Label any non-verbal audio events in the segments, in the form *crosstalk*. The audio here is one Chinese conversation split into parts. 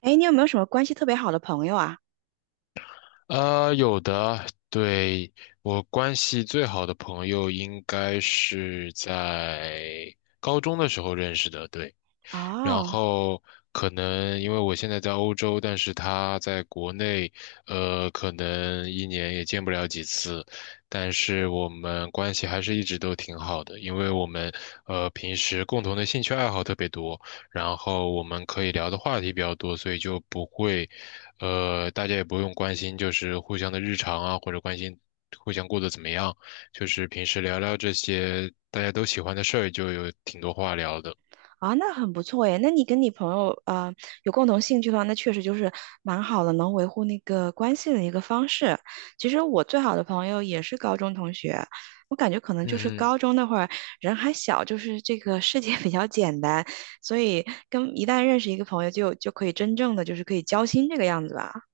哎，你有没有什么关系特别好的朋友啊？有的，对，我关系最好的朋友应该是在高中的时候认识的，对。然哦，后可能因为我现在在欧洲，但是他在国内，可能一年也见不了几次，但是我们关系还是一直都挺好的，因为我们平时共同的兴趣爱好特别多，然后我们可以聊的话题比较多，所以就不会，大家也不用关心就是互相的日常啊，或者关心互相过得怎么样，就是平时聊聊这些大家都喜欢的事儿，就有挺多话聊的。啊，那很不错耶。那你跟你朋友有共同兴趣的话，那确实就是蛮好的，能维护那个关系的一个方式。其实我最好的朋友也是高中同学，我感觉可能就是嗯嗯高中那会儿人还小，就是这个世界 *laughs* 比较简单，所以跟一旦认识一个朋友就可以真正的就是可以交心这个样子吧。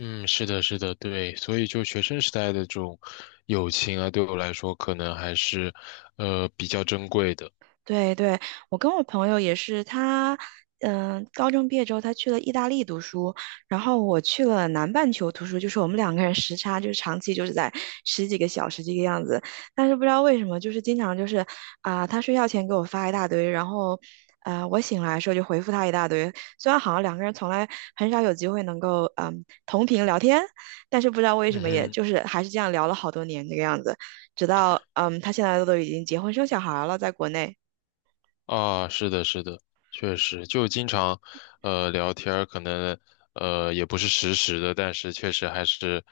嗯，是的，是的，对，所以就学生时代的这种友情啊，对我来说可能还是，比较珍贵的。对对，我跟我朋友也是，他高中毕业之后他去了意大利读书，然后我去了南半球读书，就是我们两个人时差就是长期就是在十几个小时这个样子，但是不知道为什么，就是经常就是他睡觉前给我发一大堆，然后我醒来的时候就回复他一大堆，虽然好像两个人从来很少有机会能够同频聊天，但是不知道为什嗯么，也哼。就是还是这样聊了好多年这个样子，直到他现在都已经结婚生小孩了，在国内。啊，是的，是的，确实，就经常，聊天儿，可能，也不是实时的，但是确实还是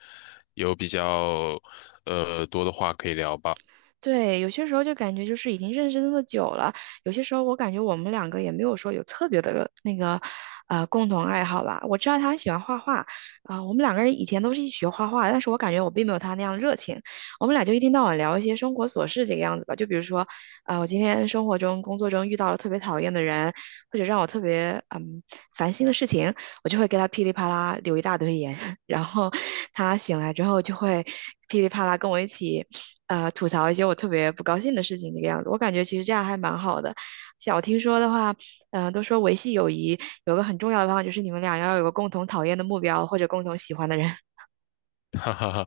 有比较，多的话可以聊吧。对，有些时候就感觉就是已经认识那么久了，有些时候我感觉我们两个也没有说有特别的那个，共同爱好吧。我知道他喜欢画画，我们两个人以前都是一起学画画，但是我感觉我并没有他那样热情。我们俩就一天到晚聊一些生活琐事这个样子吧，就比如说，啊，我今天生活中、工作中遇到了特别讨厌的人，或者让我特别烦心的事情，我就会给他噼里啪啦留一大堆言，*laughs* 然后他醒来之后就会噼里啪啦跟我一起。吐槽一些我特别不高兴的事情这个样子。我感觉其实这样还蛮好的。像我听说的话，都说维系友谊有个很重要的方法，就是你们俩要有个共同讨厌的目标或者共同喜欢的人。*laughs* 哈哈哈，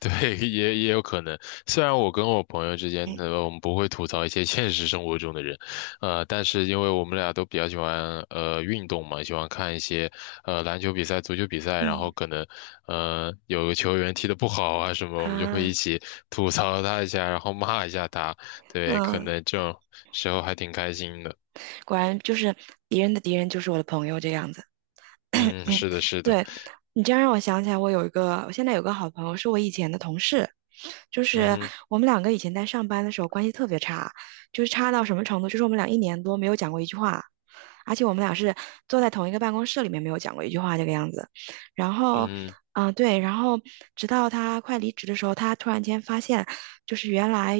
对，也有可能。虽然我跟我朋友之 *laughs* 间，嗯我们不会吐槽一些现实生活中的人，但是因为我们俩都比较喜欢运动嘛，喜欢看一些篮球比赛、足球比赛，然后嗯可能有个球员踢得不好啊什么，我们就会一啊起吐槽他一下，然后骂一下他。对，可嗯，能这种时候还挺开心的。果然就是敌人的敌人就是我的朋友这样子。*coughs* *clears throat* 嗯，嗯，嗯是的，是的，对，你这样让我想起来，我有一个，我现在有个好朋友，是我以前的同事，就嗯是哼，我们两个以前在上班的时候关系特别差，就是差到什么程度，就是我们俩一年多没有讲过一句话，而且我们俩是坐在同一个办公室里面，没有讲过一句话这个样子。然后，嗯哼，对，然后直到他快离职的时候，他突然间发现，就是原来，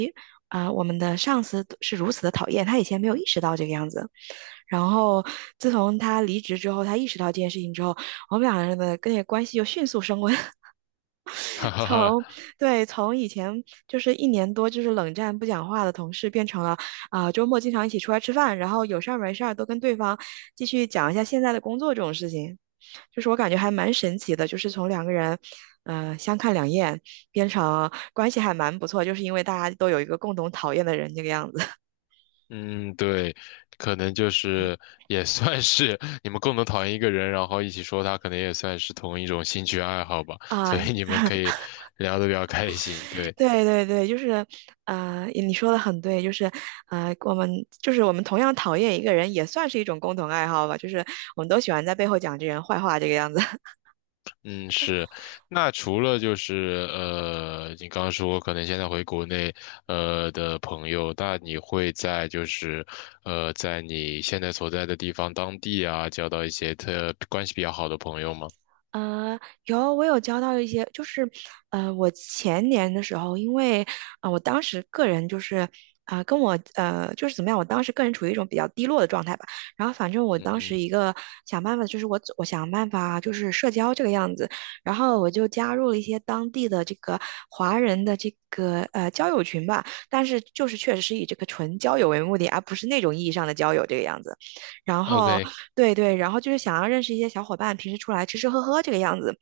我们的上司是如此的讨厌，他以前没有意识到这个样子。然后，自从他离职之后，他意识到这件事情之后，我们两个人的跟那个关系就迅速升温。*laughs* *laughs* 哈哈从哈。对，从以前就是一年多就是冷战不讲话的同事，变成了周末经常一起出来吃饭，然后有事儿没事儿都跟对方继续讲一下现在的工作这种事情，就是我感觉还蛮神奇的，就是从两个人相看两厌变成关系还蛮不错，就是因为大家都有一个共同讨厌的人这个样子。嗯，对，可能就是 *laughs* 也算是 *laughs* 你们共同讨厌一个人，然后一起说他，可能也算是同一种兴趣爱好吧，*laughs* 所啊，以你们可以聊得比较开心。*laughs* 对，对对对，就是，你说的很对，就是，我们就是我们同样讨厌一个人，也算是一种共同爱好吧，就是我们都喜欢在背后讲这人坏话这个样子。嗯，是。那除了就是你刚刚说可能现在回国内的朋友，那你会在就是在你现在所在的地方当地啊，交到一些特关系比较好的朋友吗？呃，有，我有交到一些，就是，我前年的时候，因为，我当时个人就是，跟我，就是怎么样，我当时个人处于一种比较低落的状态吧。然后反正我嗯当时哼。一个想办法，就是我想办法就是社交这个样子，然后我就加入了一些当地的这个华人的这个交友群吧，但是就是确实是以这个纯交友为目的，而不是那种意义上的交友这个样子。然后 OK,对对，然后就是想要认识一些小伙伴，平时出来吃吃喝喝这个样子。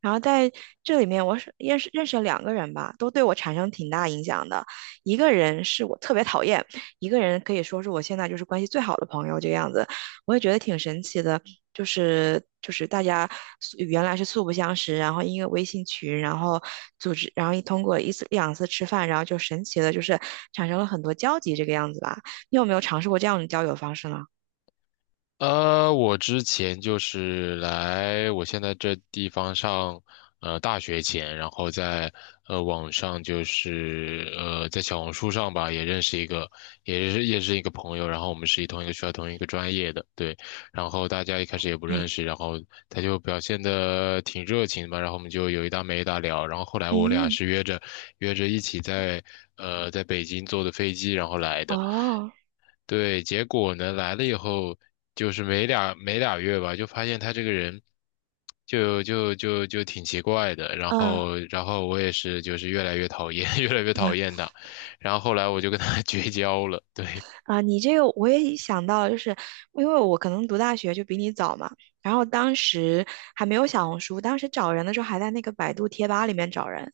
然后在这里面，我是认识了两个人吧，都对我产生挺大影响的。一个人是我特别讨厌，一个人可以说是我现在就是关系最好的朋友这个样子。我也觉得挺神奇的，就是大家原来是素不相识，然后因为微信群，然后组织，然后一通过一次两次吃饭，然后就神奇的就是产生了很多交集这个样子吧。你有没有尝试过这样的交友方式呢？我之前就是来我现在这地方上，大学前，然后在网上就是在小红书上吧，也认识一个，也是一个朋友，然后我们是一同一个学校同一个专业的，对，然后大家一开始也不认嗯识，然后他就表现的挺热情的吧，然后我们就有一搭没一搭聊，然后后来我俩嗯。是约着一起在在北京坐的飞机，然后来的。哦，对，结果呢，来了以后，就是没俩月吧，就发现他这个人就挺奇怪的。然嗯后，然后我也是，就是越来越讨厌，*laughs* 越来越嗯讨厌他。然后后来我就跟他 *laughs* 绝交了。对，啊，你这个我也想到，就是因为我可能读大学就比你早嘛，然后当时还没有小红书，当时找人的时候还在那个百度贴吧里面找人，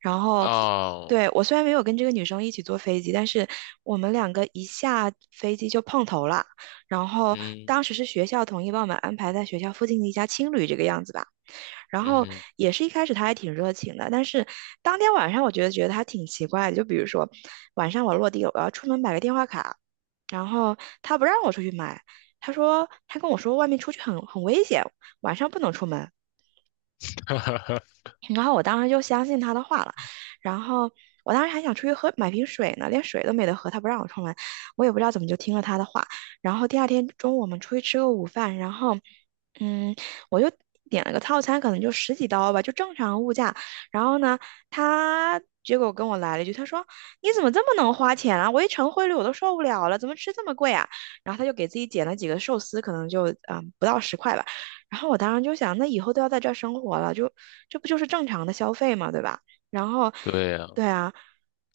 然后哦，对我虽然没有跟这个女生一起坐飞机，但是我们两个一下飞机就碰头了，然后嗯当时是学校统一帮我们安排在学校附近的一家青旅这个样子吧，然后嗯，也是一开始他还挺热情的，但是当天晚上我觉得他挺奇怪的，就比如说晚上我落地了我要出门买个电话卡，然后他不让我出去买，他说他跟我说外面出去很危险，晚上不能出门。*laughs* 哈哈，然后我当时就相信他的话了，然后我当时还想出去买瓶水呢，连水都没得喝，他不让我出门，我也不知道怎么就听了他的话。然后第二天中午我们出去吃个午饭，然后嗯，我就点了个套餐，可能就十几刀吧，就正常物价。然后呢，他结果跟我来了一句，他说：“你怎么这么能花钱啊？我一乘汇率我都受不了了，怎么吃这么贵啊？”然后他就给自己点了几个寿司，可能就不到十块吧。然后我当时就想，那以后都要在这儿生活了，就这不就是正常的消费嘛，对吧？然后，*laughs* 对呀、对啊，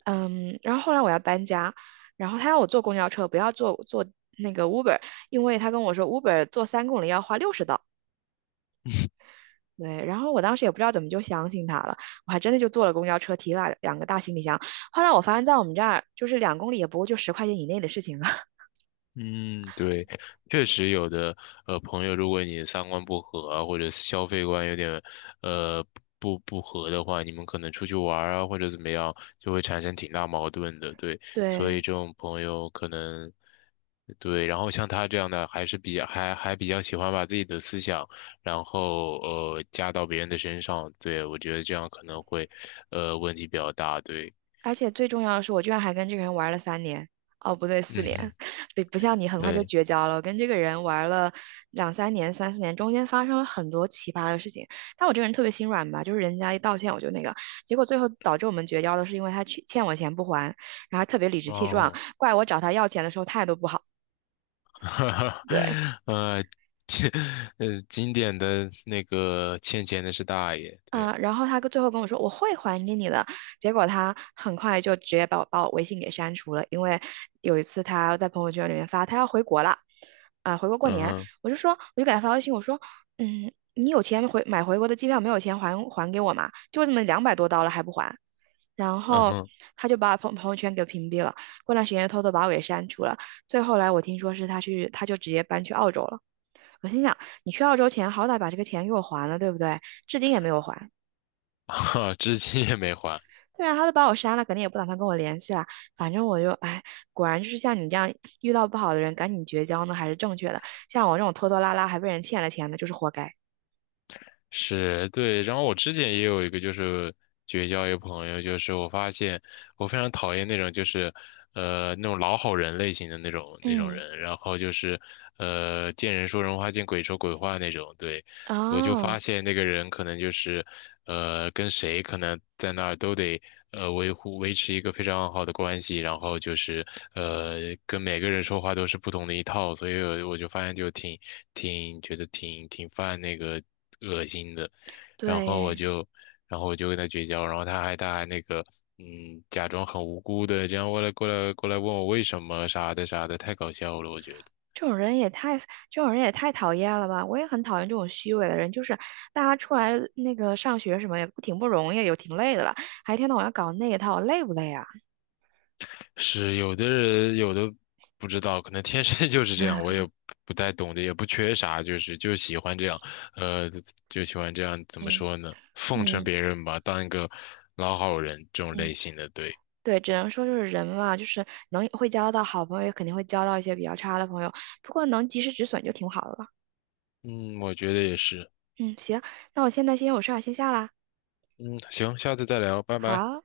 嗯，然后后来我要搬家，然后他要我坐公交车，不要坐那个 Uber，因为他跟我说 Uber 坐3公里要花60刀。对，然后我当时也不知道怎么就相信他了，我还真的就坐了公交车，提了两个大行李箱。后来我发现，在我们这儿就是2公里也不过就10块钱以内的事情了，*laughs* 嗯，对，确实有的，朋友，如果你三观不合啊或者消费观有点，呃，不合的话，你们可能出去玩儿啊，或者怎么样，就会产生挺大矛盾的，对，所对，以这种朋友可能，对，然后像他这样的，还是比较还比较喜欢把自己的思想，然后加到别人的身上，对，我觉得这样可能会，问题比较大，对，而且最重要的是，我居然还跟这个人玩了三年，哦，不对，*laughs* 四年，嗯，*laughs* 不像你很快就对，绝交了。我跟这个人玩了两三年、三四年，中间发生了很多奇葩的事情。但我这个人特别心软吧，就是人家一道歉我就那个，结果最后导致我们绝交的是因为他欠我钱不还，然后还特别理直气壮，哦。怪我找他要钱的时候态度不好。*laughs* 哈哈，对，呃，经经典的那个欠钱的是大爷，对，然后他最后跟我说我会还给你的，结果他很快就直接把我微信给删除了，因为有一次他在朋友圈里面发他要回国了，回国过嗯年，哼，我就说我就给他发微信，我说你有钱买回国的机票，没有钱还给我嘛？就这么200多刀了还不还，然嗯后哼，他就把我朋友圈给屏蔽了，过段时间又偷偷把我给删除了，最后来我听说是他就直接搬去澳洲了，我心想你去澳洲前好歹把这个钱给我还了，对不对？至今也没有还。*laughs* 哈，至今也没还，对啊，他都把我删了，肯定也不打算跟我联系了。反正我就，哎，果然就是像你这样遇到不好的人，赶紧绝交呢，还是正确的。像我这种拖拖拉拉还被人欠了钱的，就是活该。是对。然后我之前也有一个就是绝交一个朋友，就是我发现我非常讨厌那种就是那种老好人类型的那种嗯，人，然后就是见人说人话，见鬼说鬼话那种，对。我就啊，发现那个人可能就是，跟谁可能在那儿都得维持一个非常好的关系，然后就是跟每个人说话都是不同的一套，所以我就发现就挺觉得挺犯那个恶心的，然后我对就然后我就跟他绝交，然后他还他还那个。嗯，假装很无辜的，这样过来问我为什么啥的啥的，太搞笑了，我觉得。这种人也太，这种人也太讨厌了吧！我也很讨厌这种虚伪的人，就是大家出来那个上学什么也挺不容易，也挺累的了，还一天到晚要搞那一套，累不累啊？是有的人有的不知道，可能天生 *laughs* 就是这样，我 *laughs* 也不太懂的，也不缺啥，就是就喜欢这样，呃，就喜欢这样，怎么嗯说呢？奉承嗯别人吧，当一个老好人这种类嗯。型的，对，对，只能说就是人嘛，就是能会交到好朋友，也肯定会交到一些比较差的朋友。不过能及时止损就挺好的了。嗯，我觉得也是，嗯，行，那我现在先有事儿先下啦。嗯，行，下次再聊，拜拜。好。